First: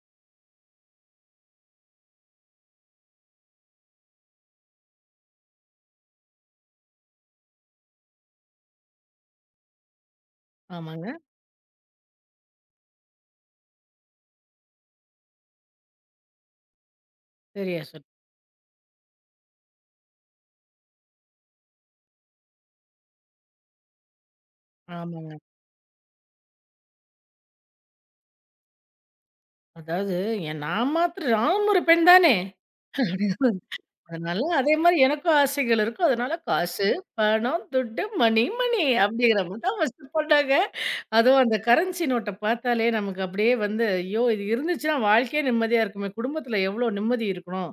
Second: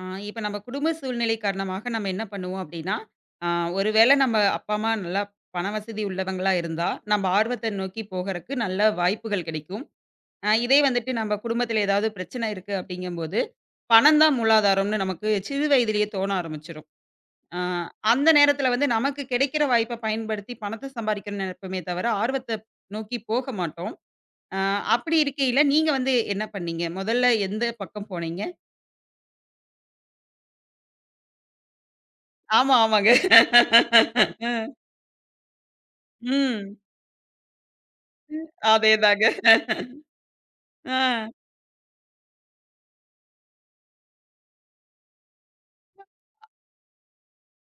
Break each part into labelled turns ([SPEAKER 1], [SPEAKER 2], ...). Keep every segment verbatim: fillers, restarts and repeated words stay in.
[SPEAKER 1] ஆ, இப்ப நம்ம குடும்ப சூழ்நிலை காரணமாக நம்ம என்ன பண்ணுவோம் அப்படின்னா, ஆ ஒருவேளை நம்ம அப்பா, அம்மா நல்லா பண வசதி உள்ளவங்களா இருந்தா, நம்ம ஆர்வத்த நோக்கி போகறக்கு நல்ல வாய்ப்புகள் கிடைக்கும். அ இதே
[SPEAKER 2] ஆமாங்க.
[SPEAKER 1] வந்துட்டு நம்ம குடும்பத்தில ஏதாவது பிரச்சனை இருக்கு அப்படிங்கும்போது, பணம் தான் மூலாதாரம்னு நமக்கு சிறு வயதிலேயே தோண ஆரம்பிச்சுரும். ஆ
[SPEAKER 2] சரியா சொன்
[SPEAKER 1] அந்த நேரத்தில வந்து நமக்கு கிடைக்கிற வாய்ப்ப பயன்படுத்தி பணத்த சம்பாரிக்கணும்னு நெனைப்போமே தவிர, ஆர்வத்த நோக்கி போக மாட்டோம். ஆ அப்படி
[SPEAKER 2] ஆமாங்க.
[SPEAKER 1] இருக்கையில நீங்க வந்து என்ன பண்ணீங்க? முதல்ல எந்த பக்கம் போனீங்க?
[SPEAKER 2] அதாவது என் நான் மாத்திரம் நானும் ஒரு பெண் தானே!
[SPEAKER 1] ஆமா, ஆமாங்க.
[SPEAKER 2] அதனால
[SPEAKER 1] அ.
[SPEAKER 2] அதே மாரி எனக்கும் ஆசைகள் இருக்கும். அதனால
[SPEAKER 1] ம்.
[SPEAKER 2] காசு, பணம், துட்டு, மணி, மணி
[SPEAKER 1] அதேதாங்க.
[SPEAKER 2] அப்டிங்கிற மாரி தான் ஃபர்ஸ்ட்டு போட்டாங்க.
[SPEAKER 1] ஆ.
[SPEAKER 2] அதுவும் அந்த கரன்சி நோட்ட பார்த்தாலே நமக்கு அப்படியே வந்து, ஐயோ! இது இருந்துச்சுன்னா வாழ்க்கையே நிம்மதியா இருக்குமே! குடும்பத்தில எவ்ளோ நிம்மதி இருக்கணும்.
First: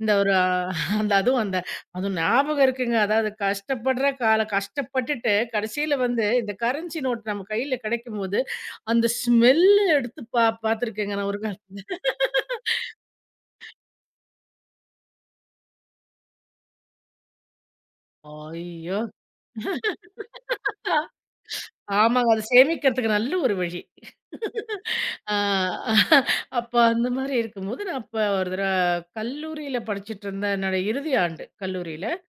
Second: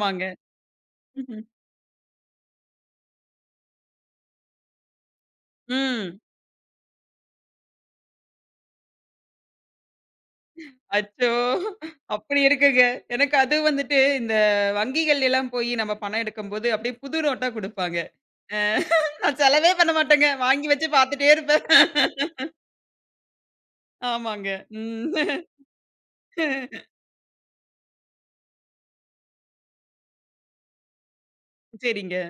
[SPEAKER 2] இந்த ஒரு அஹ், அந்த அதுவும்
[SPEAKER 1] ம்ஹ்ம்.
[SPEAKER 2] அந்த அதுவும் ஞாபகம் இருக்குங்க. அதாவது கஷ்டப்படுற கால கஷ்டப்பட்டுட்டு கடைசியில
[SPEAKER 1] ம்.
[SPEAKER 2] வந்து இந்த கரன்சி நோட் நம்ம கையில கிடைக்கும்போது, அந்த ஸ்மெல்ல எடுத்து பா பார்த்துருக்கேங்க
[SPEAKER 1] அச்சோ!
[SPEAKER 2] நான் ஒரு காலத்துல.
[SPEAKER 1] அப்படி இருக்குங்க. எனக்கு அது வந்துட்டு இந்த வங்கிகள்லாம் போயி நம்ம பணம் எடுக்கும்போது அப்படியே புது நோட்டா குடுப்பாங்க. அ
[SPEAKER 2] ஐயோ!
[SPEAKER 1] நான் செலவே பண்ண மாட்டேங்க. வாங்கி வச்சு பார்த்துட்டே இருப்பேன்.
[SPEAKER 2] ஆமாங்க. அத சேமிக்கிறதுக்கு நல்ல ஒரு வழி.
[SPEAKER 1] ஆமாங்க. ம்.
[SPEAKER 2] ஆ அப்ப அந்த மாரி இருக்கும்போது, நான் அப்ப ஒரு தடவ கல்லூரியில படிச்சுட்டுருந்த என்னோட இறுதி ஆண்டு கல்லூரியில.
[SPEAKER 1] சரிங்க.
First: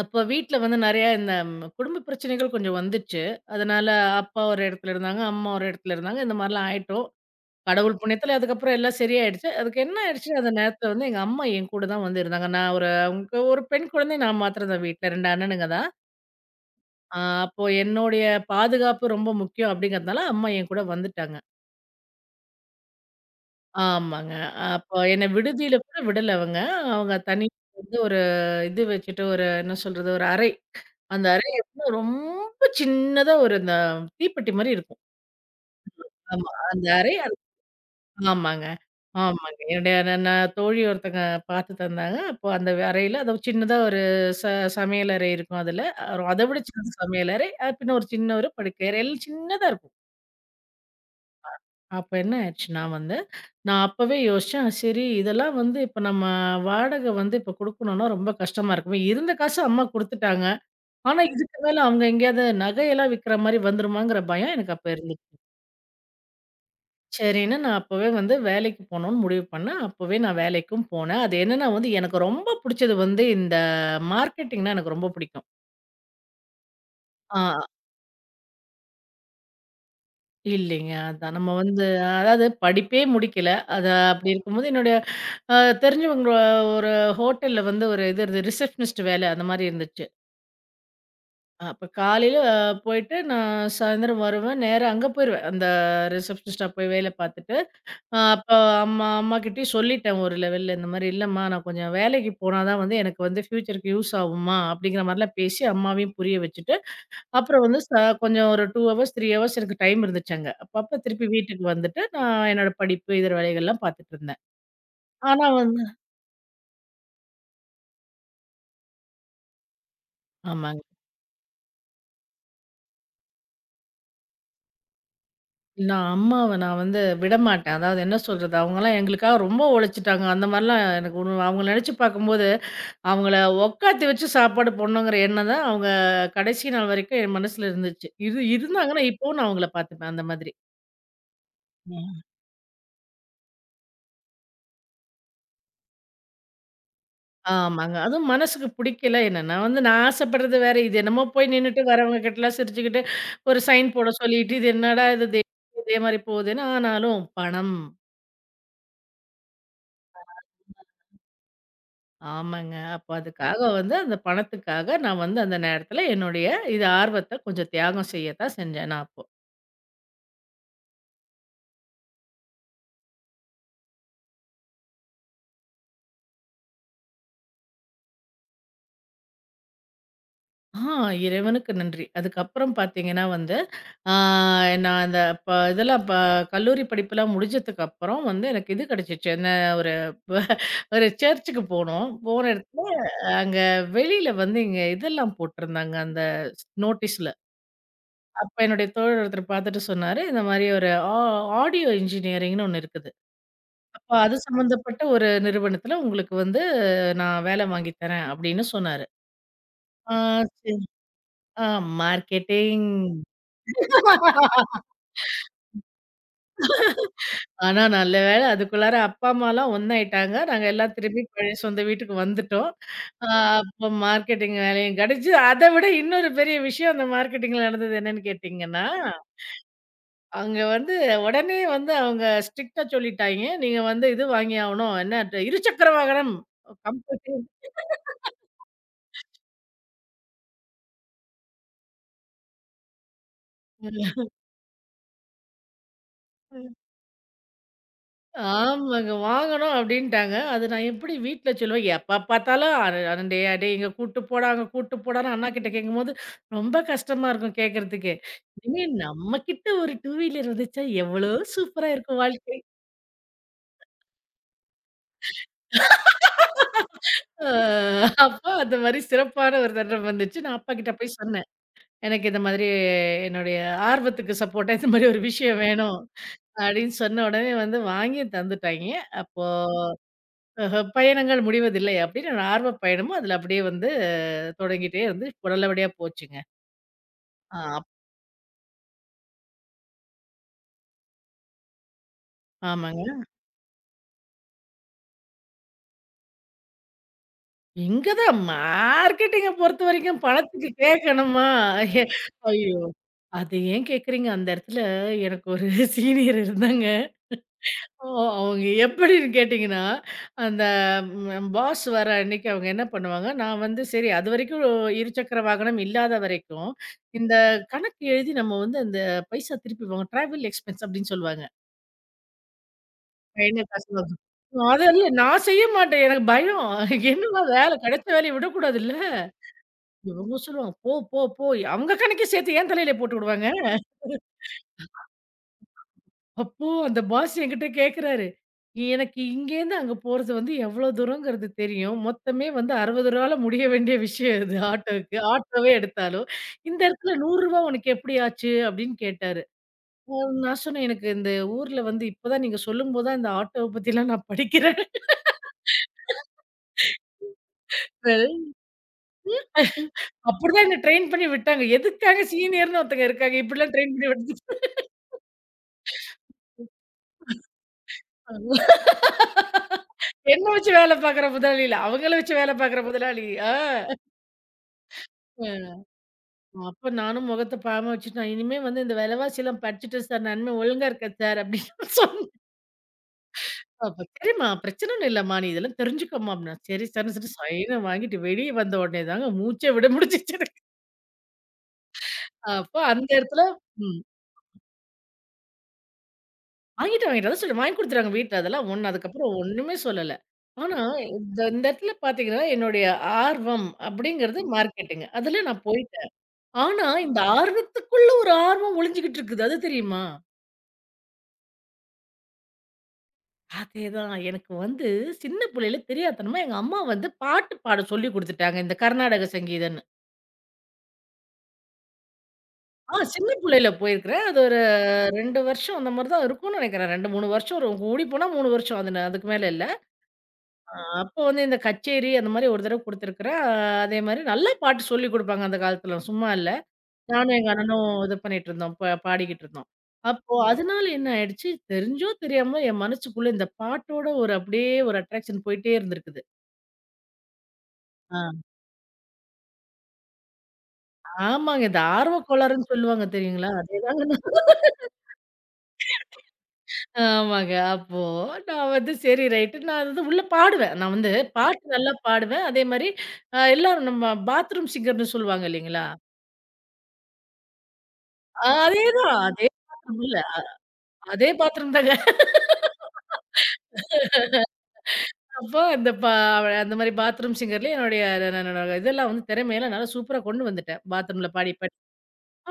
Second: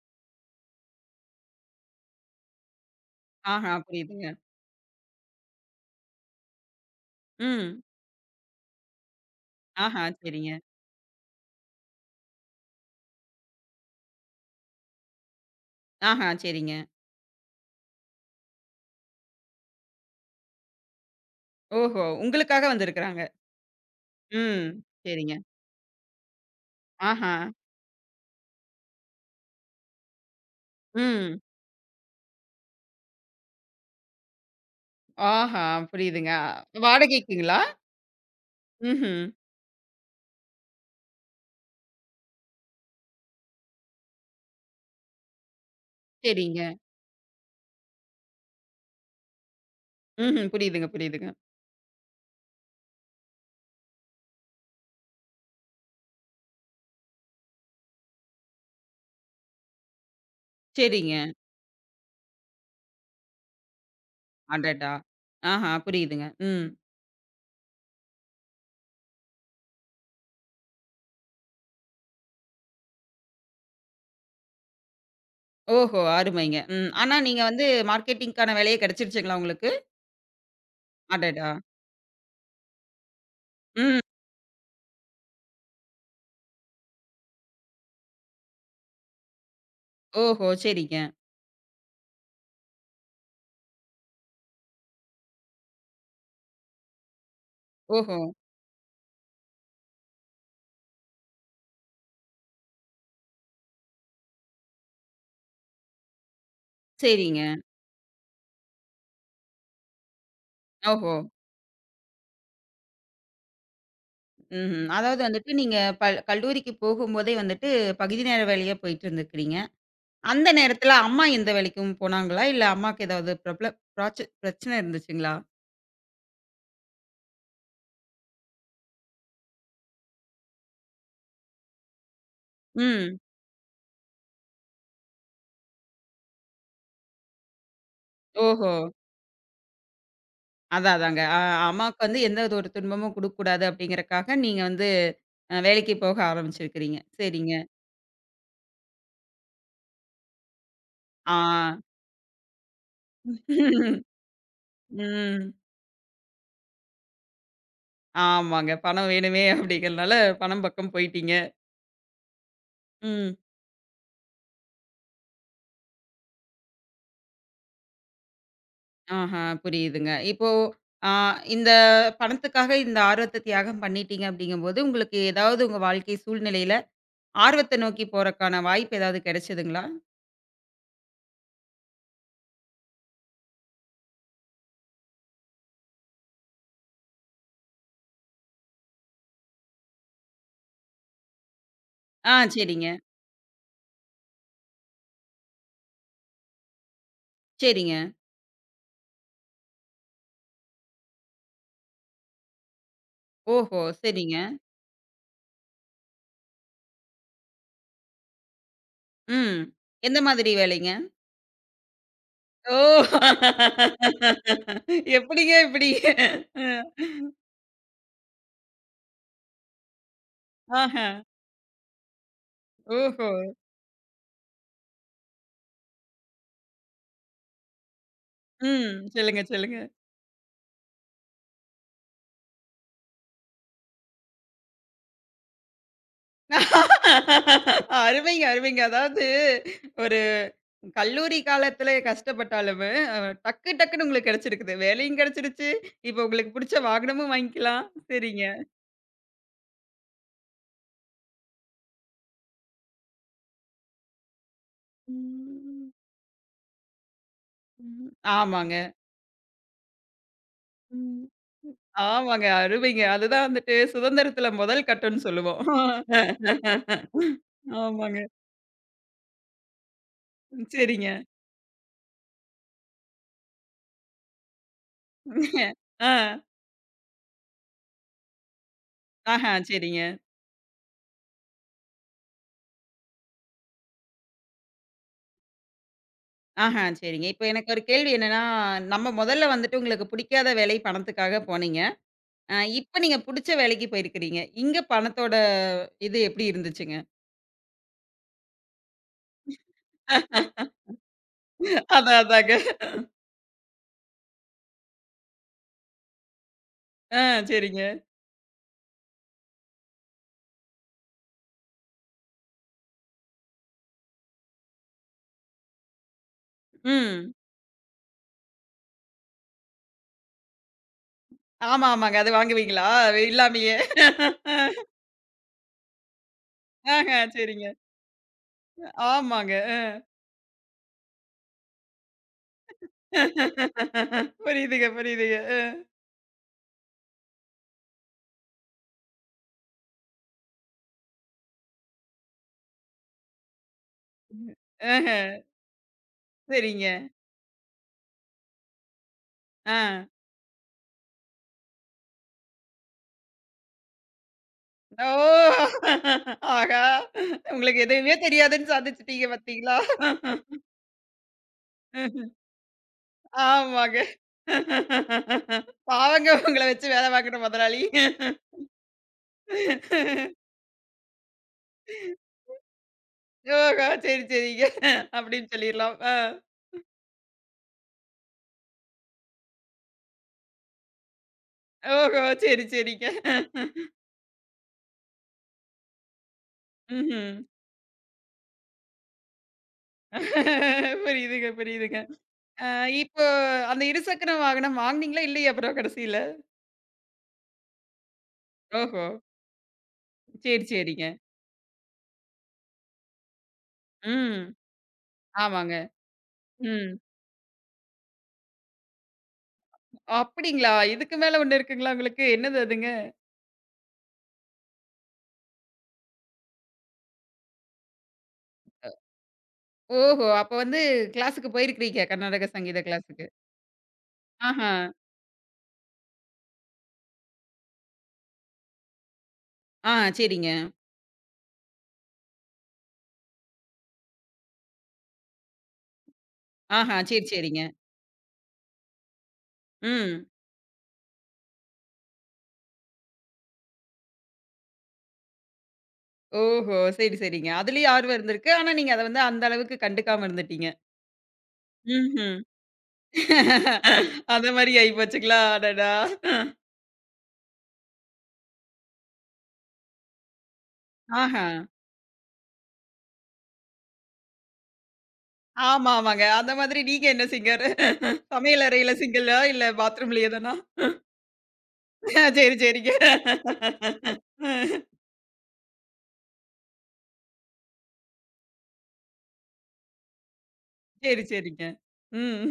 [SPEAKER 2] அப்ப வீட்ல வந்து நெறையா இந்த ம் குடும்ப பிரச்சனைகள் கொஞ்சம் வந்துச்சு.
[SPEAKER 1] ஆஹா
[SPEAKER 2] அதனால
[SPEAKER 1] புரியுதுங்க.
[SPEAKER 2] அப்பா ஒரு இடத்துல இருந்தாங்க, அம்மா ஒரு இடத்துல இருந்தாங்க. இந்த மாரிலாம் ஆயிட்டோம்.
[SPEAKER 1] ம்.
[SPEAKER 2] கடவுள் புண்ணியத்துல அதுக்கப்புறம் எல்லாம் சரியாயிடுச்சு. அதுக்கு என்ன
[SPEAKER 1] ஆஹா
[SPEAKER 2] ஆயிடுச்சுன்னா,
[SPEAKER 1] சரிங்க.
[SPEAKER 2] அந்த நேரத்துல வந்து எங்க அம்மா என் கூட தான் வந்து இருந்தாங்க. நான் ஒரு அவங்க ஒரு பெண் குழந்தை நான் மாத்திரம் தான் வீட்ல. ரெண்டு அண்ணனுங்க தான்.
[SPEAKER 1] ஆஹா சரிங்க.
[SPEAKER 2] ஆ அப்போ என்னுடைய பாதுகாப்பு ரொம்ப முக்கியம் அப்படிங்கிறதுனால, அம்மா என் கூட வந்துட்டாங்க.
[SPEAKER 1] ஓஹோ! உங்களுக்காக வந்திருக்கிறாங்க.
[SPEAKER 2] ஆமாங்க.
[SPEAKER 1] ம்.
[SPEAKER 2] அப்போ என்ன
[SPEAKER 1] சரிங்க.
[SPEAKER 2] விடுதியில கூட விடல அவங்க. அவங்க
[SPEAKER 1] ஆஹா.
[SPEAKER 2] தனி வந்து ஒரு இது வச்சுட்டு ஒரு என்ன சொல்றது? ஒரு அறை. அந்த
[SPEAKER 1] ம்.
[SPEAKER 2] அறை எப்படின்னா ரொம்ப சின்னதா ஒரு இந்த தீப்பெட்டி மாரி இருக்கும்.
[SPEAKER 1] ஆஹா புரியுதுங்க.
[SPEAKER 2] ஆமா. அந்த அறை அது
[SPEAKER 1] வாடகைக்குங்களா?
[SPEAKER 2] ஆமாங்க.
[SPEAKER 1] ம்ஹ்ம்.
[SPEAKER 2] ஆமாங்க. என்னுடைய ந ந தோழி ஒருத்தங்க பார்த்து தந்தாங்க. அப்போ அந்த அறையில அது சின்னதா ஒரு ச சமையலறை இருக்கும் அதுல. அத விட
[SPEAKER 1] சரிங்க.
[SPEAKER 2] சின்ன சமையலறை, அ பின்ன ஒரு சின்ன ஒரு படுக்கை அறை. எல்லாம் சின்னதா இருக்கும்.
[SPEAKER 1] ம்ஹ்ம். புரியுதுங்க, புரியுதுங்க.
[SPEAKER 2] அப்ப என்ன ஆயிடுச்சுன்னா வந்து, நான் அப்பவே யோசிச்சேன், சரி இதெல்லாம் வந்து இப்ப நம்ம வாடகை வந்து இப்ப குடுக்கணும்னா ரொம்ப கஷ்டமா இருக்குமே. இருந்த காச அம்மா குடுத்துட்டாங்க.
[SPEAKER 1] சரிங்க.
[SPEAKER 2] ஆனா இதுக்கு மேல அவங்க எங்கேயாவது நகையெல்லாம் விக்கிற மாரி வந்துருமாங்கிற பயம் எனக்கு அப்ப
[SPEAKER 1] அடடா!
[SPEAKER 2] இருந்துச்சு.
[SPEAKER 1] ஆஹா, புரியுதுங்க. ம்.
[SPEAKER 2] சரின்னு நான் அப்பவே வந்து வேலைக்கு போணும்னு முடிவு பண்ணேன். அப்பவே நான் வேலைக்கும் போனேன். அது என்னன்னா வந்து எனக்கு ரொம்ப புடிச்சது வந்து இந்த மார்க்கெட்டிங்னா எனக்கு ரொம்ப பிடிக்கும்.
[SPEAKER 1] ஓஹோ! அருமைங்க. ம். ஆனா
[SPEAKER 2] ஆ.
[SPEAKER 1] நீங்க வந்து மார்க்கெட்டிங்க்கான வேலையே கிடைச்சிருச்சுங்களா உங்களுக்கு?
[SPEAKER 2] இல்லைங்க. அதான்
[SPEAKER 1] அடடா!
[SPEAKER 2] நம்ம வந்து அதாவது படிப்பே முடிக்கல. அது
[SPEAKER 1] ம்.
[SPEAKER 2] அப்படி இருக்கும்போது என்னுடைய அ தெரிஞ்சவங்க ஒரு ஹோட்டல்ல வந்து ஒரு இது இருந்தது. ரிசப்ஷனிஸ்ட் வேலை அந்த மாரி இருந்துச்சு.
[SPEAKER 1] ஓஹோ! சரிங்க.
[SPEAKER 2] அப்ப காலையில போயிட்டு நான் சாயந்தரம் வருவேன். நேரா அங்க போயிருவேன். அந்த ரிசப்ஷனிஸ்ட்டா போய் வேலை பார்த்துட்டு,
[SPEAKER 1] ஓஹோ!
[SPEAKER 2] அ அப்ப அம்மா அம்மாகிட்டயும் சொல்லிட்டேன் ஒரு லெவல்ல. இந்த மாரி இல்லம்மா நான் கொஞ்சம் வேலைக்கு போனா தான் வந்து எனக்கு வந்து ஃப்யூச்சருக்கு யூஸ் ஆகும்மா, அப்படிங்கிற மாரிலாம் பேசி அம்மாவையும் புரிய வச்சுட்டு
[SPEAKER 1] சரிங்க.
[SPEAKER 2] அப்புறம் வந்து ச கொஞ்சம் ஒரு டூ ஹவர்ஸ், த்ரீ ஹவர்ஸ் எனக்கு டைம் இருந்துச்சு அங்க. அப்பப்ப
[SPEAKER 1] ஓஹோ!
[SPEAKER 2] திருப்பி வீட்டுக்கு வந்துட்டு, நான் என்னோட படிப்பு இதர வேலைகள்லாம் பார்த்துட்டுருந்தேன்.
[SPEAKER 1] ம்ஹ்ம். அதாவது
[SPEAKER 2] ஆனா
[SPEAKER 1] வந்துட்டு நீங்க
[SPEAKER 2] வந்து
[SPEAKER 1] பல் கல்லூரிக்கு போகும்போதே வந்துட்டு பகுதி நேர வேலையா போயிட்டு இருந்துக்கிறீங்க. அந்த
[SPEAKER 2] ஆமாங்க.
[SPEAKER 1] நேரத்துல அம்மா எந்த வேலைக்கும் போனாங்களா? இல்ல அம்மாக்கு ஏதாவது ப்ரப்ளம் ப்ராச்ச பிரச்சனை இருந்துச்சுங்களா?
[SPEAKER 2] நான் அம்மாவ நான் வந்து விடமாட்டேன். அதாவது என்ன சொல்றது, அவங்கலாம் எங்களுக்காக ரொம்ப உழைச்சுட்டாங்க. அந்த மாரிலாம் எனக்கு ஒண்ணு அவங்கள நெனச்சு பார்க்கும்போது,
[SPEAKER 1] ம்.
[SPEAKER 2] அவங்கள உட்காத்தி வச்சு சாப்பாடு போடணுங்கிற எண்ணம் தான் அவங்க கடைசி நாள் வரைக்கும் என் மனசுல இருந்துச்சு. இரு
[SPEAKER 1] ஓஹோ!
[SPEAKER 2] இருந்தாங்கன்னா இப்பவும் நான் அவங்கள பார்த்துப்பேன் அந்த மாதிரி.
[SPEAKER 1] அதான் அதாங்க. அ அம்மாவுக்கு வந்து எந்த ஒரு துன்பமும் குடுக்கக்கூடாது அப்படிங்கிறக்காக, நீங்க வந்து அ வேலைக்கு போக ஆரம்பிச்சிருக்கிறீங்க. சரிங்க.
[SPEAKER 2] ஆமாங்க. அதுவும் மனசுக்கு பிடிக்கல என்னன்னா வந்து நான் ஆசைப்படுறது வேற. இது என்னமோ
[SPEAKER 1] ஆ.
[SPEAKER 2] போய் நின்னுட்டு வரவங்க கிட்டலாம் சிரிச்சுக்கிட்டு, ஒரு சைன் போட சொல்லிட்டு, இது என்னடா இது இதே
[SPEAKER 1] ம்.
[SPEAKER 2] இதே மாரி போகுதுன்னு. ஆனாலும் பணம்.
[SPEAKER 1] ஆமாங்க. பணம் வேணுமே அப்படிங்கிறனால பணம் பக்கம் போயிட்டீங்க.
[SPEAKER 2] ஆமாங்க. அப்ப
[SPEAKER 1] ம்.
[SPEAKER 2] அதுக்காக வந்து அந்த பணத்துக்காக நான் வந்து அந்த நேரத்தில என்னுடைய இது ஆர்வத்த கொஞ்சம் தியாகம் செய்ய தான் செஞ்சேன் நான் அப்போ.
[SPEAKER 1] ஆஹா, புரியுதுங்க. இப்போ அ இந்த பணத்துக்காக இந்த ஆர்வத்த தியாகம் பண்ணிட்டீங்க அப்படிங்கும்போது, உங்களுக்கு ஏதாவது உங்க வாழ்க்கை சூழ்நிலையில ஆர்வத்த நோக்கி போறக்கான வாய்ப்பு ஏதாவது கிடைச்சதுங்களா?
[SPEAKER 2] ஆ இறைவனுக்கு நன்றி. அதுக்கப்புறம் பார்த்தீங்கன்னா வந்து, ஆ நான் அந்த ப இதெல்லாம் ப கல்லூரி படிப்பெல்லாம் முடிஞ்சதுக்கு அப்புறம் வந்து எனக்கு இது கிடைச்சிச்சு. என்ன ஒரு ப- ஒரு சர்ச்சுக்கு போனோம்.
[SPEAKER 1] ஆ
[SPEAKER 2] போன
[SPEAKER 1] சரிங்க,
[SPEAKER 2] இடத்துல அங்க வெளியில வந்து இங்க இதெல்லாம் போட்டிருந்தாங்க அந்த நோட்டீஸ்ல.
[SPEAKER 1] சரிங்க.
[SPEAKER 2] அப்ப என்னுடைய தோழர் ஒருத்தர் பார்த்துட்டு சொன்னாரு, இந்த மாரி ஒரு ஆ ஆடியோ இன்ஜினியரிங்ன்னு ஒண்ணு இருக்குது.
[SPEAKER 1] ஓஹோ!
[SPEAKER 2] அப்ப
[SPEAKER 1] சரிங்க.
[SPEAKER 2] அது சம்மந்தப்பட்ட ஒரு நிறுவனத்துல உங்களுக்கு வந்து நான் வேலை வாங்கி தரேன் அப்படின்னு சொன்னாரு.
[SPEAKER 1] ம்.
[SPEAKER 2] ஆ
[SPEAKER 1] எந்த மாதிரி
[SPEAKER 2] சரி.
[SPEAKER 1] வேலைங்க?
[SPEAKER 2] ஆ
[SPEAKER 1] ஓ!
[SPEAKER 2] மார்க்கெட்டிங்.
[SPEAKER 1] எப்படிங்க இப்படி? அ,
[SPEAKER 2] ஆனா நல்ல வேளை அதுக்குள்ளார அப்பா, அம்மாலாம் ஒண்ணாயிட்டாங்க. நாங்க எல்லாம்
[SPEAKER 1] ஆஹா,
[SPEAKER 2] திரும்பி பழைய சொந்த வீட்டுக்கு வந்துட்டோம். அ
[SPEAKER 1] ஓஹோ!
[SPEAKER 2] அப்போ மார்க்கெட்டிங் வேலையும் கிடைச்சு, அத விட இன்னொரு பெரிய விஷயம் அந்த மார்க்கெட்டிங்ல நடந்தது என்னன்னு கேட்டீங்கன்னா,
[SPEAKER 1] ம். சொல்லுங்க, சொல்லுங்க.
[SPEAKER 2] அங்க வந்து உடனே வந்து அவங்க ஸ்ட்ரிக்ட்டா சொல்லிட்டாய்ங்க. நீங்க வந்து இது வாங்கியாகணும். என்ன ட இருசக்கர வாகனம்
[SPEAKER 1] அருமைங்க, அருமைங்க. அதாவது ஒரு கல்லூரி காலத்துல கஷ்டப்பட்டாலும், அ டக்கு டக்குன்னு
[SPEAKER 2] கம்பல்சரி
[SPEAKER 1] உங்களுக்கு கிடைச்சிருக்குது. வேலையும் கிடைச்சிருச்சு. இப்ப உங்களுக்கு புடிச்ச வாகனமும் வாங்கிக்கலாம். சரிங்க.
[SPEAKER 2] ஆமாங்க. வாங்கணும் அப்டின்ட்டாங்க. அது நான் எப்படி வீட்ல சொல்லுவேன். எப்ப பார்த்தாலும் அட அட டேய் டேய் இங்க கூட்டு போடா, அங்க கூட்டு போடான்னு அண்ணா கிட்ட
[SPEAKER 1] ம்,
[SPEAKER 2] கேட்கும்போது, ரொம்ப கஷ்டமா இருக்கும்
[SPEAKER 1] ம்.
[SPEAKER 2] கேட்கறதுக்கே.
[SPEAKER 1] ஆமாங்க.
[SPEAKER 2] இனிமே நம்ம கிட்ட ஒரு டூ வீலர் இருந்துச்சா
[SPEAKER 1] ம்.
[SPEAKER 2] எவ்வளோ சூப்பரா இருக்கும்
[SPEAKER 1] ஆமாங்க.
[SPEAKER 2] வாழ்க்கை.
[SPEAKER 1] அருமைங்க. அதுதான் வந்துட்டு சுதந்திரத்துல முதல் கட்டம்ன்னு சொல்லுவோம்.
[SPEAKER 2] ஆ
[SPEAKER 1] ஆமாங்க.
[SPEAKER 2] அப்போ அந்த மாரி சிறப்பான ஒரு தருணம் வந்துச்சு. நான் அப்பா கிட்ட
[SPEAKER 1] சரிங்க.
[SPEAKER 2] போய் சொன்னேன். எனக்கு இந்த மாதிரி என்னுடைய ஆர்வத்துக்கு சப்போர்ட்டா இந்த மாரி ஒரு விஷயம் வேணும்.
[SPEAKER 1] ஆ.
[SPEAKER 2] அப்டின்னு சொன்ன உடனே வந்து வாங்கி தந்துட்டாய்ங்க. அப்போ
[SPEAKER 1] ஆஹா, சரிங்க.
[SPEAKER 2] அஹ, பயணங்கள் முடிவதில்லை அப்படின்னு ஒரு ஆர்வப் பயணமும் அதில அப்படியே வந்து தொடங்கிட்டே இருந்து நல்லபடியா போச்சுங்க.
[SPEAKER 1] ஆஹா, சரிங்க. இப்ப
[SPEAKER 2] ஆ.
[SPEAKER 1] எனக்கு ஒரு
[SPEAKER 2] அப்
[SPEAKER 1] கேள்வி என்னன்னா, நம்ம முதல்ல வந்துட்டு உங்களுக்கு புடிக்காத வேலை பணத்துக்காக போனீங்க. அ இப்ப
[SPEAKER 2] ஆமாங்க.
[SPEAKER 1] நீங்க புடிச்ச வேலைக்கு போயிருக்கிறீங்க. இங்க பணத்தோட இது எப்படி இருந்துச்சுங்க?
[SPEAKER 2] இங்க தான் மார்க்கெட்டிங்க பொறுத்தவரைக்கும் பணத்துக்கு கேட்கணுமா? எ
[SPEAKER 1] அதான் அதாங்க.
[SPEAKER 2] ஐயோ! அத ஏன் கேட்கிறீங்க? அந்த இடத்துல எனக்கு ஒரு சீனியர் இருந்தாங்க.
[SPEAKER 1] ஆ சரிங்க.
[SPEAKER 2] ஓ அவங்க எப்படின்னு கேட்டீங்கன்னா, அந்த ம் பாஸ் வர அன்னைக்கு அவங்க என்ன பண்ணுவாங்க, நான் வந்து சரி அதுவரைக்கும் இருசக்கர வாகனம் இல்லாத வரைக்கும்,
[SPEAKER 1] ம்.
[SPEAKER 2] இந்த கணக்கு எழுதி நம்ம வந்து அந்த பைசா திருப்பி வாங்க டிராவல் எக்ஸ்பென்ஸ் அப்படின்னு சொல்லுவாங்க.
[SPEAKER 1] ஆமா, ஆமாங்க. அது வாங்குவீங்களா?
[SPEAKER 2] என்ன
[SPEAKER 1] இல்லாமயே.
[SPEAKER 2] கஷ்டம். அதெல்ல நான் செய்ய மாட்டேன். எனக்கு பயம்.
[SPEAKER 1] ஆஹா,
[SPEAKER 2] என்னடா
[SPEAKER 1] சரிங்க.
[SPEAKER 2] வேலை கிடைச்ச வேலைய விடக்கூடாதுல்ல.
[SPEAKER 1] ஆமாங்க.
[SPEAKER 2] இவங்க சொல்லுவாங்க, "போ, போ, போ." அவங்க கணக்கே சேர்த்து என் தலையில போட்டு விடுவாங்க.
[SPEAKER 1] புரியுதுங்க, புரியுதுங்க. அ.
[SPEAKER 2] அப்போ அந்த பாஸ் என்கிட்ட கேட்குறாரு, "எனக்கு இங்கேருந்து அங்க போறது வந்து எவ்வளோ தூரங்கிறது தெரியும். மொத்தமே வந்து ரூ. 60ல முடிய வேண்டிய விஷயம் இது
[SPEAKER 1] ஆஹ,
[SPEAKER 2] ஆட்டோவுக்கு. ஆட்டோவே எடுத்தாலும். இந்த
[SPEAKER 1] சரிங்க.
[SPEAKER 2] இடத்துல ரூ. நூறு ரூபாய் உனக்கு எப்படி ஆச்சு?" அப்படின்னு கேட்டாரு.
[SPEAKER 1] ஆ.
[SPEAKER 2] அ நான் சொன்னேன், "எனக்கு இந்த ஊர்ல வந்து இப்பதான் நீங்க சொல்லும்போது தான் இந்த ஆட்டோவ பத்திலாம் நான் படிக்கிறேன்."
[SPEAKER 1] ஓ! ஆஹா! உங்களுக்கு எதுவுமே
[SPEAKER 2] வெல்.
[SPEAKER 1] தெரியாதுன்னு சாதிச்சுட்டீங்க பாத்தீங்களா?
[SPEAKER 2] அப்படிதான் என்ன ட்ரெயின் பண்ணி விட்டாங்க. எதுக்காக சீனியர்ன்னு ஒருத்தங்க இருக்காங்க. இப்படிலாம் ட்ரெயின்
[SPEAKER 1] ஆமாங்க.
[SPEAKER 2] பண்ணி விடுறது.
[SPEAKER 1] பாவங்க உங்கள வச்சு வேல பாக்குற முதலாளி.
[SPEAKER 2] என்ன வச்சு வேலை பார்க்குற முதலாளி இல்ல. அவங்கள வச்சு வேலை பார்க்குற முதலாளி. ஆ.
[SPEAKER 1] ஓஹோ! சரி, சரிங்க. அப்படின்னு
[SPEAKER 2] ம்.
[SPEAKER 1] சொல்லிரலாம். ஆ.
[SPEAKER 2] அப்ப நானும் முகத்த பாவமா வச்சுட்டு, நான் இனிமே வந்து இந்த விலைவாசிலாம் படிச்சுட்டேன் சார். நான் இனிமே ஒழுங்கா இருக்கேன் சார் அப்படின்னு
[SPEAKER 1] ஓஹோ!
[SPEAKER 2] சொன்னேன்.
[SPEAKER 1] சரி, சரிங்க.
[SPEAKER 2] பாப்பா. சரிம்மா பிரச்சனை ஒண்ணும் இல்லம்மா. நீ இதெல்லாம் தெரிஞ்சுக்கம்மா அப்படின்னா. சரி சார்ன்னு
[SPEAKER 1] ம்ஹ்ம்.
[SPEAKER 2] சொல்லிட்டு சைன வாங்கிட்டு வெளிய வந்த உடனே தாங்க மூச்சே விட முடிஞ்சுச்சு எனக்கு.
[SPEAKER 1] புரியுதுங்க, புரியுதுங்க. அ
[SPEAKER 2] அப்போ அந்த
[SPEAKER 1] இப்போ
[SPEAKER 2] இடத்துல
[SPEAKER 1] அந்த
[SPEAKER 2] ம்.
[SPEAKER 1] இருசக்கர வாகனம் வாங்குனீங்களா? இல்லையா அப்புறம் கடைசில?
[SPEAKER 2] வாங்கிட்டு வாங்கிட்டு அதான் சொல்றேன். வாங்கி குடுத்துட்டாங்க வீட்ல. அதெல்லாம் ஒண்ணு.
[SPEAKER 1] ஓஹோ!
[SPEAKER 2] அதுக்கப்புறம் ஒண்ணுமே சொல்லல.
[SPEAKER 1] சரி,
[SPEAKER 2] ஆனா,
[SPEAKER 1] சரிங்க.
[SPEAKER 2] இந்த இந்த இடத்துல பார்த்தீங்கன்னா, என்னுடைய ஆர்வம் அப்படிங்கிறது
[SPEAKER 1] ம்.
[SPEAKER 2] மார்க்கெட்டிங். அதுல நான்
[SPEAKER 1] ஆமாங்க.
[SPEAKER 2] போயிட்டேன். ஆனா,
[SPEAKER 1] ம்.
[SPEAKER 2] இந்த ஆர்வத்துக்குள்ள ஒரு ஆர்வம் ஒளிஞ்சுகிட்டு இருக்குது. அது தெரியுமா?
[SPEAKER 1] அப்படிங்களா? இதுக்கு மேல ஒண்ணு இருக்குங்களா உங்களுக்கு? என்னது அதுங்க?
[SPEAKER 2] அதேதான். எனக்கு வந்து சின்ன புள்ளையில தெரியாத்தனமா எங்க அம்மா வந்து பாட்டு பாட சொல்லிக் குடுத்துட்டாங்க. இந்த கர்நாடக சங்கீதம்ன்னு.
[SPEAKER 1] ஓஹோ! அப்ப வந்து கிளாஸுக்கு போயிருக்கிறீங்க, கர்நாடக சங்கீத
[SPEAKER 2] ஆ
[SPEAKER 1] கிளாஸுக்கு.
[SPEAKER 2] சின்ன புள்ளையில போயிருக்கிறேன். அது ஒரு
[SPEAKER 1] ஆஹா.
[SPEAKER 2] ரெண்டு வருஷம் அந்த மாரி தான் இருக்கும்னு நெனைக்கிறேன். ரெண்டு, மூணு வருஷம் ஒரு கூடி போனா மூணு வருஷம். அது ந- அதுக்கு மேல இல்ல.
[SPEAKER 1] ஆ சரிங்க.
[SPEAKER 2] அ அப்போ வந்து இந்த கச்சேரி அந்த மாரி ஒரு தடவ குடுத்துருக்கிறேன். அ அதே மாரி நல்லா பாட்டு சொல்லிக் குடுப்பாங்க அந்த காலத்துல. சும்மா இல்ல.
[SPEAKER 1] ஆஹா. சரி,
[SPEAKER 2] நானும் எங்க
[SPEAKER 1] சரிங்க.
[SPEAKER 2] அண்ணனும் இது பண்ணிட்டு இருந்தோம். ப பாடிக்கிட்டு இருந்தோம்.
[SPEAKER 1] ம்.
[SPEAKER 2] அப்போ அதனால என்ன ஆயிடுச்சு, தெரிஞ்சோ தெரியாமோ என் மனசுக்குள்ள இந்த பாட்டோட ஒரு அப்படியே ஒரு அட்ராக்ஷன் போயிட்டே இருந்திருக்குது.
[SPEAKER 1] ஓஹோ! சரி, சரிங்க. அதுலயும் ஆர்வம்
[SPEAKER 2] ஆ.
[SPEAKER 1] இருந்திருக்கு. ஆனா நீங்க அத வந்து அந்த அளவுக்கு கண்டுக்காம இருந்துட்டீங்க.
[SPEAKER 2] ஆமாங்க. இந்த ஆர்வக்
[SPEAKER 1] ம்ஹ்ம்.
[SPEAKER 2] கோளாறுன்னு சொல்லுவாங்க தெரியுங்களா? அதேதாங்க.
[SPEAKER 1] அந்த மாரி ஆயிப்போச்சுங்களா? அடடா!
[SPEAKER 2] ஆமாங்க. அப்போ நான் வந்து சரி ரைட்டு நான் அது உள்ள பாடுவேன். நான் வந்து
[SPEAKER 1] ஆஹா.
[SPEAKER 2] பாட்டு நல்லா பாடுவேன். அதே மாரி அ எல்லாரும் நம்ம பாத்ரூம் சிங்கர்ன்னு சொல்லுவாங்க இல்லைங்களா?
[SPEAKER 1] ஆமா, ஆமாங்க. அந்த மாதிரி நீங்க என்ன சிங்கர்? சமையல் அறையில
[SPEAKER 2] அதேதான்.
[SPEAKER 1] சிங்கலா?
[SPEAKER 2] அதே
[SPEAKER 1] இல்ல பாத்ரூம்லயே தானா?
[SPEAKER 2] அதே பாத்ரூம் தாங்க.
[SPEAKER 1] சரி, சரிங்க.
[SPEAKER 2] அப்போ அந்த பா அந்த மாரி பாத்ரூம் சிங்கர்லயே என்னுடைய என்னோட இதெல்லாம் வந்து திறமையெல்லாம் நல்லா சூப்பரா கொண்டு வந்துட்டேன்.
[SPEAKER 1] சரி,
[SPEAKER 2] பாத்ரூம்ல பாடி,
[SPEAKER 1] சரிங்க.
[SPEAKER 2] பாடி.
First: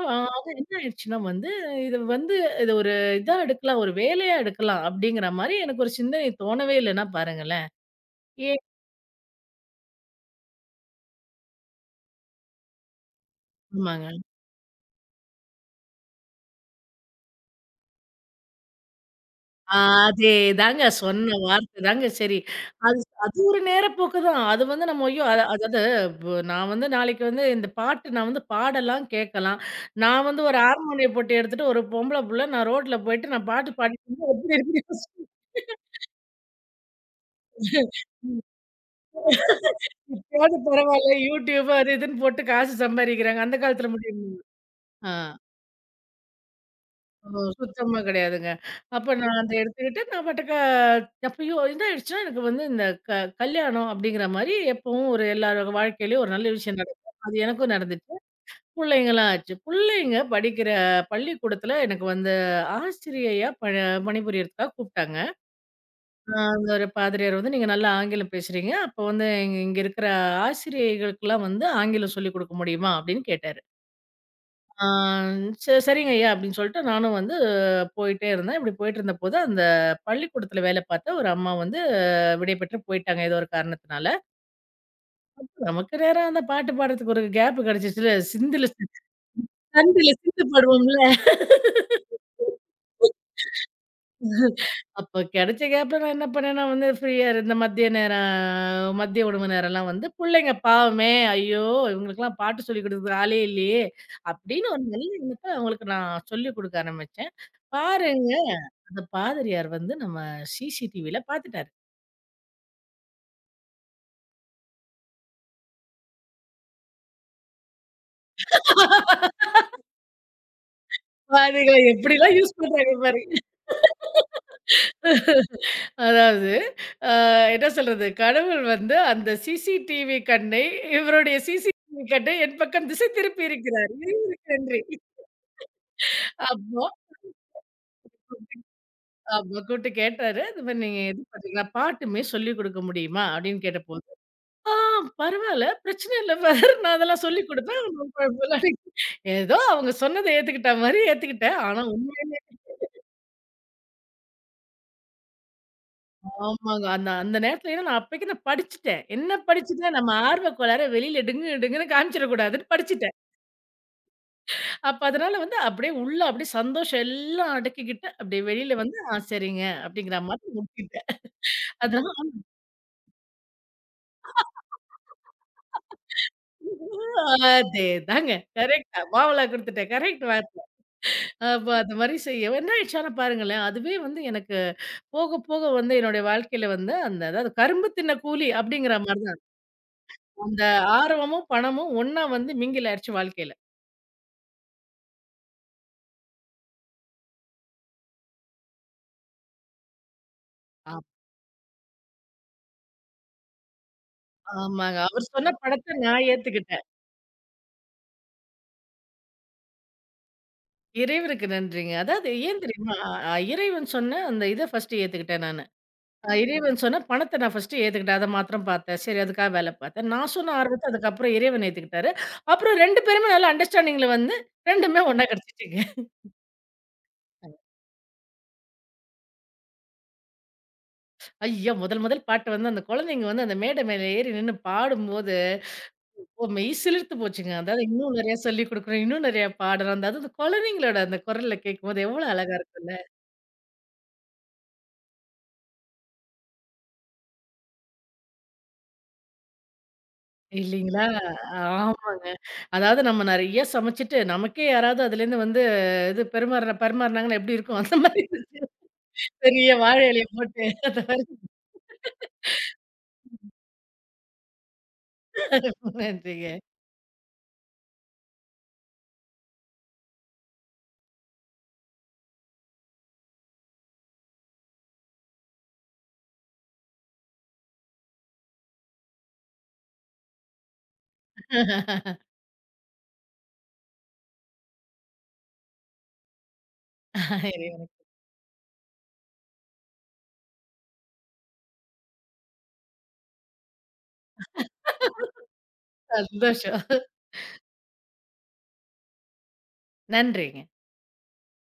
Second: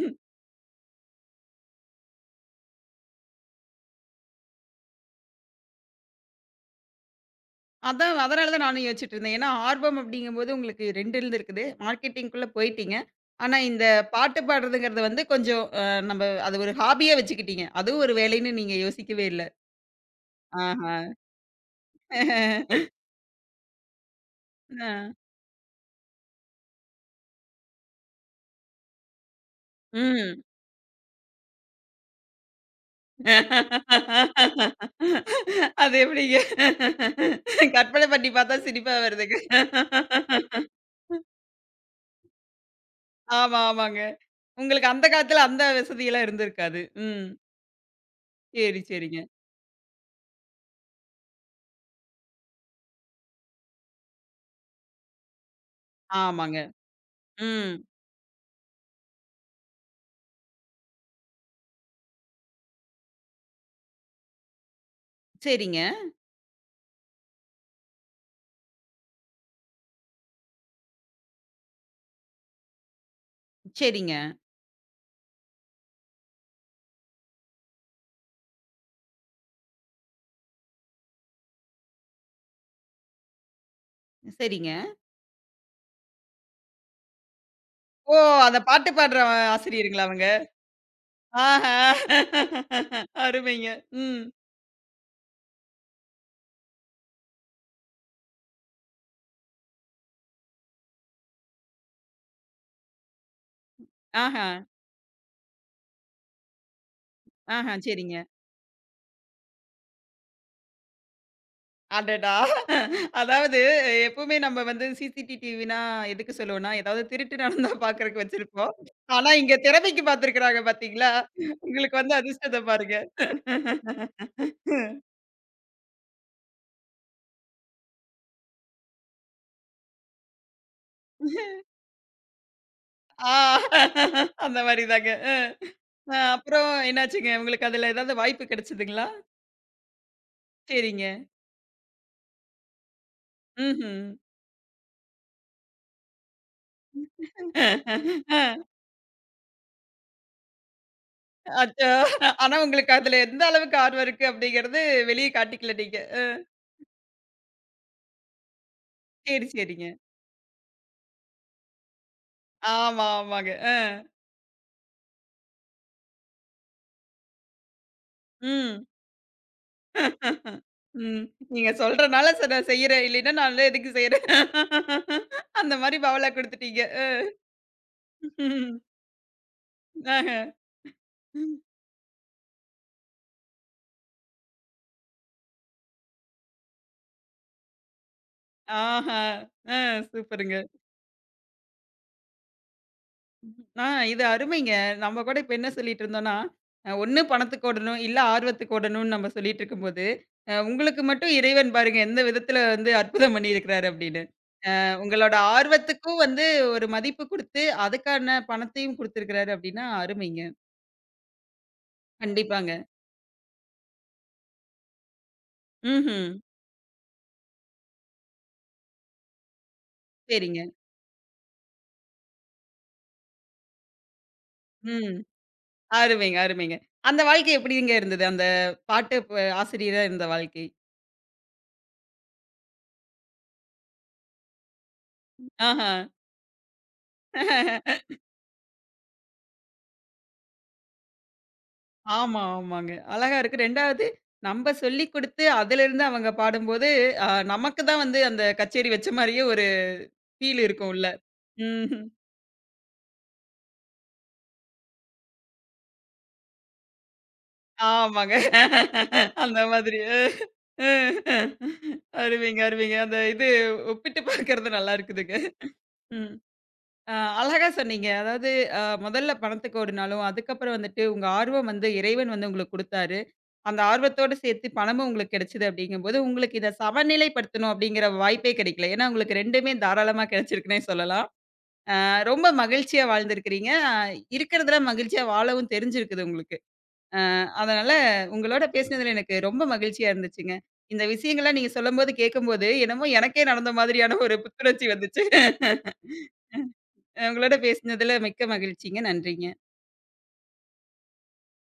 [SPEAKER 2] அ அது என்ன ஆயிடுச்சுன்னா வந்து, இது வந்து இது ஒரு இதா எடுக்கலாம், ஒரு வேலையா எடுக்கலாம் அப்படிங்கிற மாரி எனக்கு ஒரு சிந்தனை தோணவே இல்லன்னா பாருங்களேன்.
[SPEAKER 1] அதான்
[SPEAKER 2] ஏ
[SPEAKER 1] அதனால தான் நானும் யோசிச்சுட்டு இருந்தேன். ஏன்னா, ஆர்வம் அப்படிங்கும்போது உங்களுக்கு ரெண்டு இருந்திருக்குது. மார்க்கெட்டிங்குள்ள போயிட்டீங்க. ஆனா, இந்த
[SPEAKER 2] ஆமாங்க.
[SPEAKER 1] பாட்டு பாடுறதுங்கிறது வந்து கொஞ்சம் அ நம்ம அது ஒரு ஹாபியா வச்சுக்கிட்டீங்க. அதுவும் ஒரு வேலைன்னு நீங்க யோசிக்கவே இல்ல.
[SPEAKER 2] ஆ, அதேதாங்க.
[SPEAKER 1] ஆஹா.
[SPEAKER 2] சொன்ன வார்த்தை தாங்க சரி. அது அது ஒரு நேரப்போக்கு தான். அது வந்து
[SPEAKER 1] ஆ.
[SPEAKER 2] நம்ம ஐயோ! அத அதாவது பு நான் வந்து நாளைக்கு வந்து இந்த பாட்டு நான் வந்து பாடலாம், கேட்கலாம். நான்
[SPEAKER 1] ம்.
[SPEAKER 2] வந்து ஒரு ஹார்மோனிய போட்டு எடுத்துட்டு ஒரு பொம்பள புள்ள நான் ரோட்ல போயிட்டு நான் பாட்டு பாடிட்டு இருந்தா எப்படி இருக்குன்னு
[SPEAKER 1] அது எப்படிங்க? கற்பனை பண்ணி பார்த்தா சிரிப்பா வருதுங்க.
[SPEAKER 2] இப்பயாவது பரவால்ல. யூடியூப் அது இதுன்னு போட்டு காசு சம்பாரிக்கிறாங்க. அந்த
[SPEAKER 1] ஆமா,
[SPEAKER 2] காலத்துல
[SPEAKER 1] ஆமாங்க.
[SPEAKER 2] முடியுமா?
[SPEAKER 1] உங்களுக்கு அந்த
[SPEAKER 2] ஆ.
[SPEAKER 1] காலத்துல அந்த வசதியெல்லாம் இருந்திருக்காது. ம்.
[SPEAKER 2] ஓ! சுத்தமா கிடையாதுங்க.
[SPEAKER 1] சரி,
[SPEAKER 2] அப்ப
[SPEAKER 1] சரிங்க.
[SPEAKER 2] நான் அத எடுத்துக்கிட்டு நான் பாட்டுக்கு அப்பயும் என்ன ஆயிடுச்சுன்னா, எனக்கு வந்து இந்த க கல்யாணம் அப்படிங்கிற மாரி எப்பவும் ஒரு எல்லாரோட வாழ்க்கையிலயும் ஒரு நல்ல
[SPEAKER 1] ஆமாங்க.
[SPEAKER 2] விஷயம் நடக்கும். அது எனக்கும்
[SPEAKER 1] ம்.
[SPEAKER 2] நடந்துச்சு. புள்ளைங்கலாம் ஆச்சு. புள்ளைங்க படிக்கிற பள்ளிக்கூடத்துல எனக்கு வந்து ஆசிரியையா ப பணிபுரியறதுக்காக கூப்பிட்டாங்க.
[SPEAKER 1] சரிங்க,
[SPEAKER 2] அ அந்த ஒரு பாதிரியார் வந்து, "நீங்க நல்லா ஆங்கிலம் பேசுறீங்க. அப்போ வந்து இங்க இங்க இருக்கிற ஆசிரியைகளுக்கெல்லாம் வந்து ஆங்கிலம் சொல்லிக் குடுக்க முடியுமா?" அப்படின்னு கேட்டாரு.
[SPEAKER 1] சரிங்க.
[SPEAKER 2] ஆ ச சரிங்க ஐயா! அப்படின்னு சொல்லிட்டு நானும் வந்து போயிட்டே இருந்தேன். இப்படி போயிட்டு இருந்தபோது, அந்த பள்ளிக்கூடத்தில வேலை பார்த்த ஒரு அம்மா வந்து விடைபெற்று போயிட்டாங்க. ஏதோ ஒரு காரணத்தினால.
[SPEAKER 1] சரிங்க.
[SPEAKER 2] அப்ப நமக்கு நேரம் அந்த பாட்டு பாடுறதுக்கு ஒரு கேப் கிடைச்சிச்சுல.
[SPEAKER 1] ஓ! அந்த
[SPEAKER 2] சிந்துல
[SPEAKER 1] பாட்டு பாடுற ஆசிரியருங்களா
[SPEAKER 2] சந்தில
[SPEAKER 1] அவங்க?
[SPEAKER 2] சிந்து பாடுவோம்ல.
[SPEAKER 1] ஆஹா! அருமைங்க. ம்.
[SPEAKER 2] அப்ப கிடைச்ச கேப்ல நான் என்ன பண்ணேன்னா வந்து ஃப்ரீயா இருந்த மதிய நேரம் மதிய உணவு நேரம்லாம் வந்து பிள்ளைங்க பாவமே! ஐயோ! இவங்களுக்கெல்லாம் பாட்டு சொல்லிக் கொடுக்குறதுக்கு ஆளே இல்லையே!
[SPEAKER 1] ஆஹா,
[SPEAKER 2] அப்படின்னு ஒரு நல்ல எண்ணத்த அவங்களுக்கு நான் சொல்லிக் கொடுக்க ஆரம்பிச்சேன்.
[SPEAKER 1] ஆஹா. சரிங்க.
[SPEAKER 2] பாருங்க அந்த பாதிரியார் வந்து நம்ம சிசிடிவில பாத்துட்டாரு.
[SPEAKER 1] அடடா! அதாவது எப்பவுமே நம்ம வந்து சிசிடிடிவினா எதுக்கு சொல்லுவோம்னா, ஏதாவது திருட்டு நடந்தா பார்க்கறக்கு வச்சிருப்போம். ஆனா இங்க திறமைக்கு பார்த்திருக்கிறாங்க பார்த்தீங்களா?
[SPEAKER 2] பாருங்க
[SPEAKER 1] உங்களுக்கு வந்து
[SPEAKER 2] எப்படிலாம் யூஸ்
[SPEAKER 1] அதிர்ஷ்டத்த
[SPEAKER 2] பண்றாங்க
[SPEAKER 1] பாருங்க.
[SPEAKER 2] பாருங்க. அதாவது அ என்ன சொல்றது? கடவுள் வந்து அந்த சிசிடிவி கண்ணை இவருடைய சிசிடிவி கண்ணை என் பக்கம் திசை திருப்பி
[SPEAKER 1] ஆ
[SPEAKER 2] இருக்கிறார். இறைவனுக்கு
[SPEAKER 1] அந்த
[SPEAKER 2] நன்றி.
[SPEAKER 1] மாரி தாங்க. அ அ அப்புறம்
[SPEAKER 2] அப்போ
[SPEAKER 1] என்னாச்சுங்க? உங்களுக்கு அதுல ஏதாவது வாய்ப்பு கிடைச்சதுங்களா?
[SPEAKER 2] அப்போ கூப்ட்டு கேட்டாரு. "இது மாரி நீங்க
[SPEAKER 1] சரிங்க.
[SPEAKER 2] இது பார்த்தீங்களா? பாட்டுமே சொல்லிக் குடுக்க முடியுமா?" அப்படின்னு
[SPEAKER 1] ம்ஹ்ம்.
[SPEAKER 2] கேட்டபோது, "ஆ பரவால்ல. பிரச்சனை இல்ல ஃபாதர். நான் அதெல்லாம் சொல்லிக் குடுப்பேன். ஒண்ணும் குழப்பம் இல்ல." ஏதோ அவங்க சொன்னத ஏத்துக்கிட்ட மாரி ஏத்துக்கிட்டேன். ஆனா
[SPEAKER 1] அச்சோ! ஆனா உங்களுக்கு அதுல எந்த அளவுக்கு ஆர்வம் இருக்கு அப்படிங்கிறது வெளிய காட்டிக்கல நீங்க. அ
[SPEAKER 2] ஆமாங்க. அந்த அந்த நேரத்துல ஏன்னா நான் அப்பைக்கு நான் படிச்சுட்டேன். என்ன
[SPEAKER 1] சரி, சரிங்க.
[SPEAKER 2] படிச்சுட்டேன், நம்ம ஆர்வ கோளாற வெளியில டிங்கு, டிங்குன்னு காமிச்சிடக்கூடாதுன்னு
[SPEAKER 1] ஆமா,
[SPEAKER 2] படிச்சுட்டேன்.
[SPEAKER 1] ஆமாங்க. அ.
[SPEAKER 2] அப்ப அதனால வந்து அப்படியே உள்ள அப்படியே சந்தோஷம் எல்லாம் அடக்கிக்கிட்டு, அப்படியே வெளியில
[SPEAKER 1] ம்.
[SPEAKER 2] வந்து, "ஆ சரிங்க" அப்படிங்கிற மாதிரி முடிச்சுட்டேன்.
[SPEAKER 1] ம். நீங்க
[SPEAKER 2] அதனால
[SPEAKER 1] சொல்றனால சரி நான் செய்றேன். இல்லைன்னா நான்லாம் எதுக்கு செய்றேன்? அந்த மாரி பவலா குடுத்துட்டீங்க. அ.
[SPEAKER 2] அதேதாங்க.
[SPEAKER 1] ம்.
[SPEAKER 2] கரெக்ட்டா பாவலா குடுத்துட்டேன். கரெக்ட்
[SPEAKER 1] ஆஹ.
[SPEAKER 2] வார்த்தை. அப்ப அந்த மாரி செய்ய என்ன ஆயிடுச்சு பாருங்களேன், அதுவே வந்து எனக்கு போக போக வந்து என்னுடைய வாழ்க்கையில வந்து அந்த அதாவது கரும்பு தின்ன கூலி அப்படிங்கிற
[SPEAKER 1] ஆஹா.
[SPEAKER 2] மாரி தான்.
[SPEAKER 1] அ சூப்பருங்க.
[SPEAKER 2] அந்த ஆர்வமும், பணமும் ஒண்ணா வந்து மிங்கில் ஆயிடுச்சு வாழ்க்கையில.
[SPEAKER 1] ஆ இது அருமைங்க. நம்ம கூட இப்ப என்ன சொல்லிட்டு இருந்தோம்னா, அ ஒண்ணு பணத்துக்கு ஓடணும், இல்ல ஆர்வத்துக்கு ஓடணும்னு நம்ம சொல்லிட்டு இருக்கும்போது, அ உங்களுக்கு மட்டும் இறைவன் பாருங்க எந்த விதத்துல வந்து அற்புதம் பண்ணியிருக்கிறாரு அப்படின்னு.
[SPEAKER 2] ஆமாங்க. அவர்
[SPEAKER 1] உங்களோட
[SPEAKER 2] சொன்ன படத்த
[SPEAKER 1] ஆர்வத்துக்கும்
[SPEAKER 2] நான்
[SPEAKER 1] வந்து
[SPEAKER 2] ஏத்துக்கிட்டேன்.
[SPEAKER 1] ஒரு மதிப்பு குடுத்து, அதுக்கான பணத்தையும் குடுத்திருக்கிறாரு அப்டின்னா, அருமைங்க.
[SPEAKER 2] இறைவனுக்கு நன்றிங்க. அதாவது ஏன்
[SPEAKER 1] கண்டிப்பாங்க.
[SPEAKER 2] தெரியுமா? அ இறைவன் சொன்ன அந்த இத ஃபர்ஸ்ட்டு ஏத்துக்கிட்டேன் நானு.
[SPEAKER 1] ம்ஹ்ம்.
[SPEAKER 2] அ இறைவன் சொன்ன பணத்த நான் ஃபர்ஸ்ட்டு ஏத்துக்கிட்டேன். அத மாத்திரம் பார்த்தேன். சரி அதுக்காக வேல பார்த்தேன். நான் சொன்ன
[SPEAKER 1] சரிங்க.
[SPEAKER 2] ஆர்வத்த அதுக்கப்புறம் இறைவன் ஏத்துக்கிட்டாரு. அப்புறம் ரெண்டு பேருமே நல்ல அண்டர்ஸ்டாண்டிங்ல வந்து ரெண்டுமே
[SPEAKER 1] ம்.
[SPEAKER 2] ஒண்ணா கிடைச்சுச்சுங்க.
[SPEAKER 1] அருமைங்க, அருமைங்க. அந்த வாழ்க்கை எப்டிங்க இருந்தது? அந்த பாட்டு ப ஆசிரியரா இருந்த வாழ்க்கை?
[SPEAKER 2] ஐயா! முதல் முதல் பாட்டு வந்து அந்த குழந்தைங்க வந்து அந்த மேடை மேல ஏறி நின்னு பாடும்போது,
[SPEAKER 1] ஆஹா.
[SPEAKER 2] ஓ! மெய் சிலிர்த்து போச்சுங்க. அதாவது இன்னும் நெறையா சொல்லிக் குடுக்கணும், இன்னும் நெறையா பாடணும். அந்த அதுவும் அந்த குழந்தைங்களோட அந்த குரல்ல கேட்கும்போது எவ்வளோ
[SPEAKER 1] ஆமா,
[SPEAKER 2] அழகா இருக்கும்.
[SPEAKER 1] ஆமாங்க. அழகா இருக்கு. ரெண்டாவது நம்ப சொல்லிக் குடுத்து, அதிலிருந்து அவங்க பாடும்போது, அ நமக்கு தான் வந்து அந்த கச்சேரி வச்ச மாரியே ஒரு ஃபீல் இருக்கும்
[SPEAKER 2] இல்லீங்களா?
[SPEAKER 1] உள்ள. ம்ஹ்ம்.
[SPEAKER 2] ஆமாங்க. அதாவது நம்ம நெறைய சமைச்சுட்டு, நமக்கே யாராவது அதுலேருந்து வந்து இது பெருமாறுனா பரிமாறுனாங்கன்னா எப்டி இருக்கும்? அந்த மாரி
[SPEAKER 1] ஆமாங்க. அந்த
[SPEAKER 2] பெரிய வாழ
[SPEAKER 1] மாதிரி.
[SPEAKER 2] இலைய போட்டு
[SPEAKER 1] அருமைங்க, அருமைங்க. அந்த இது ஒப்பிட்டு பார்க்கறது நல்லா இருக்குதுங்க. ம்.
[SPEAKER 2] நன்றிங்க.
[SPEAKER 1] அ அழகா சொன்னீங்க. அதாவது அ முதல்ல பணத்துக்கு ஓடுனாலும், அதுக்கப்புறம் வந்துட்டு உங்க ஆர்வம் வந்து இறைவன் வந்து உங்களுக்கு குடுத்தாரு. அந்த ஆர்வத்தோட சேர்த்து பணமும் உங்களுக்கு கிடைச்சது அப்படிங்கும்போது, உங்களுக்கு இத சமநிலைப்படுத்தணும் அப்படிங்கிற வாய்ப்பே கிடைக்கல. ஏன்னா, உங்களுக்கு ரெண்டுமே தாராளமா கிடைச்சிருக்குன்னே சொல்லலாம். அ ரொம்ப மகிழ்ச்சியா வாழ்ந்திருக்கிறீங்க. அ இருக்கிறதுல மகிழ்ச்சியா வாழவும் தெரிஞ்சிருக்குது உங்களுக்கு. அ அதனால உங்களோட பேசினதுல எனக்கு ரொம்ப மகிழ்ச்சியா இருந்துச்சுங்க. இந்த விஷயங்கள்லாம் நீங்க சொல்லும்போது, கேட்கும்போது என்னமோ எனக்கே நடந்த மாதிரியான ஒரு புத்துணர்ச்சி வந்துச்சு.
[SPEAKER 2] சந்தோஷம்.
[SPEAKER 1] அ உங்களோட பேசினதுல மிக்க மகிழ்ச்சிங்க. நன்றிங்க.
[SPEAKER 2] நன்றிங்க.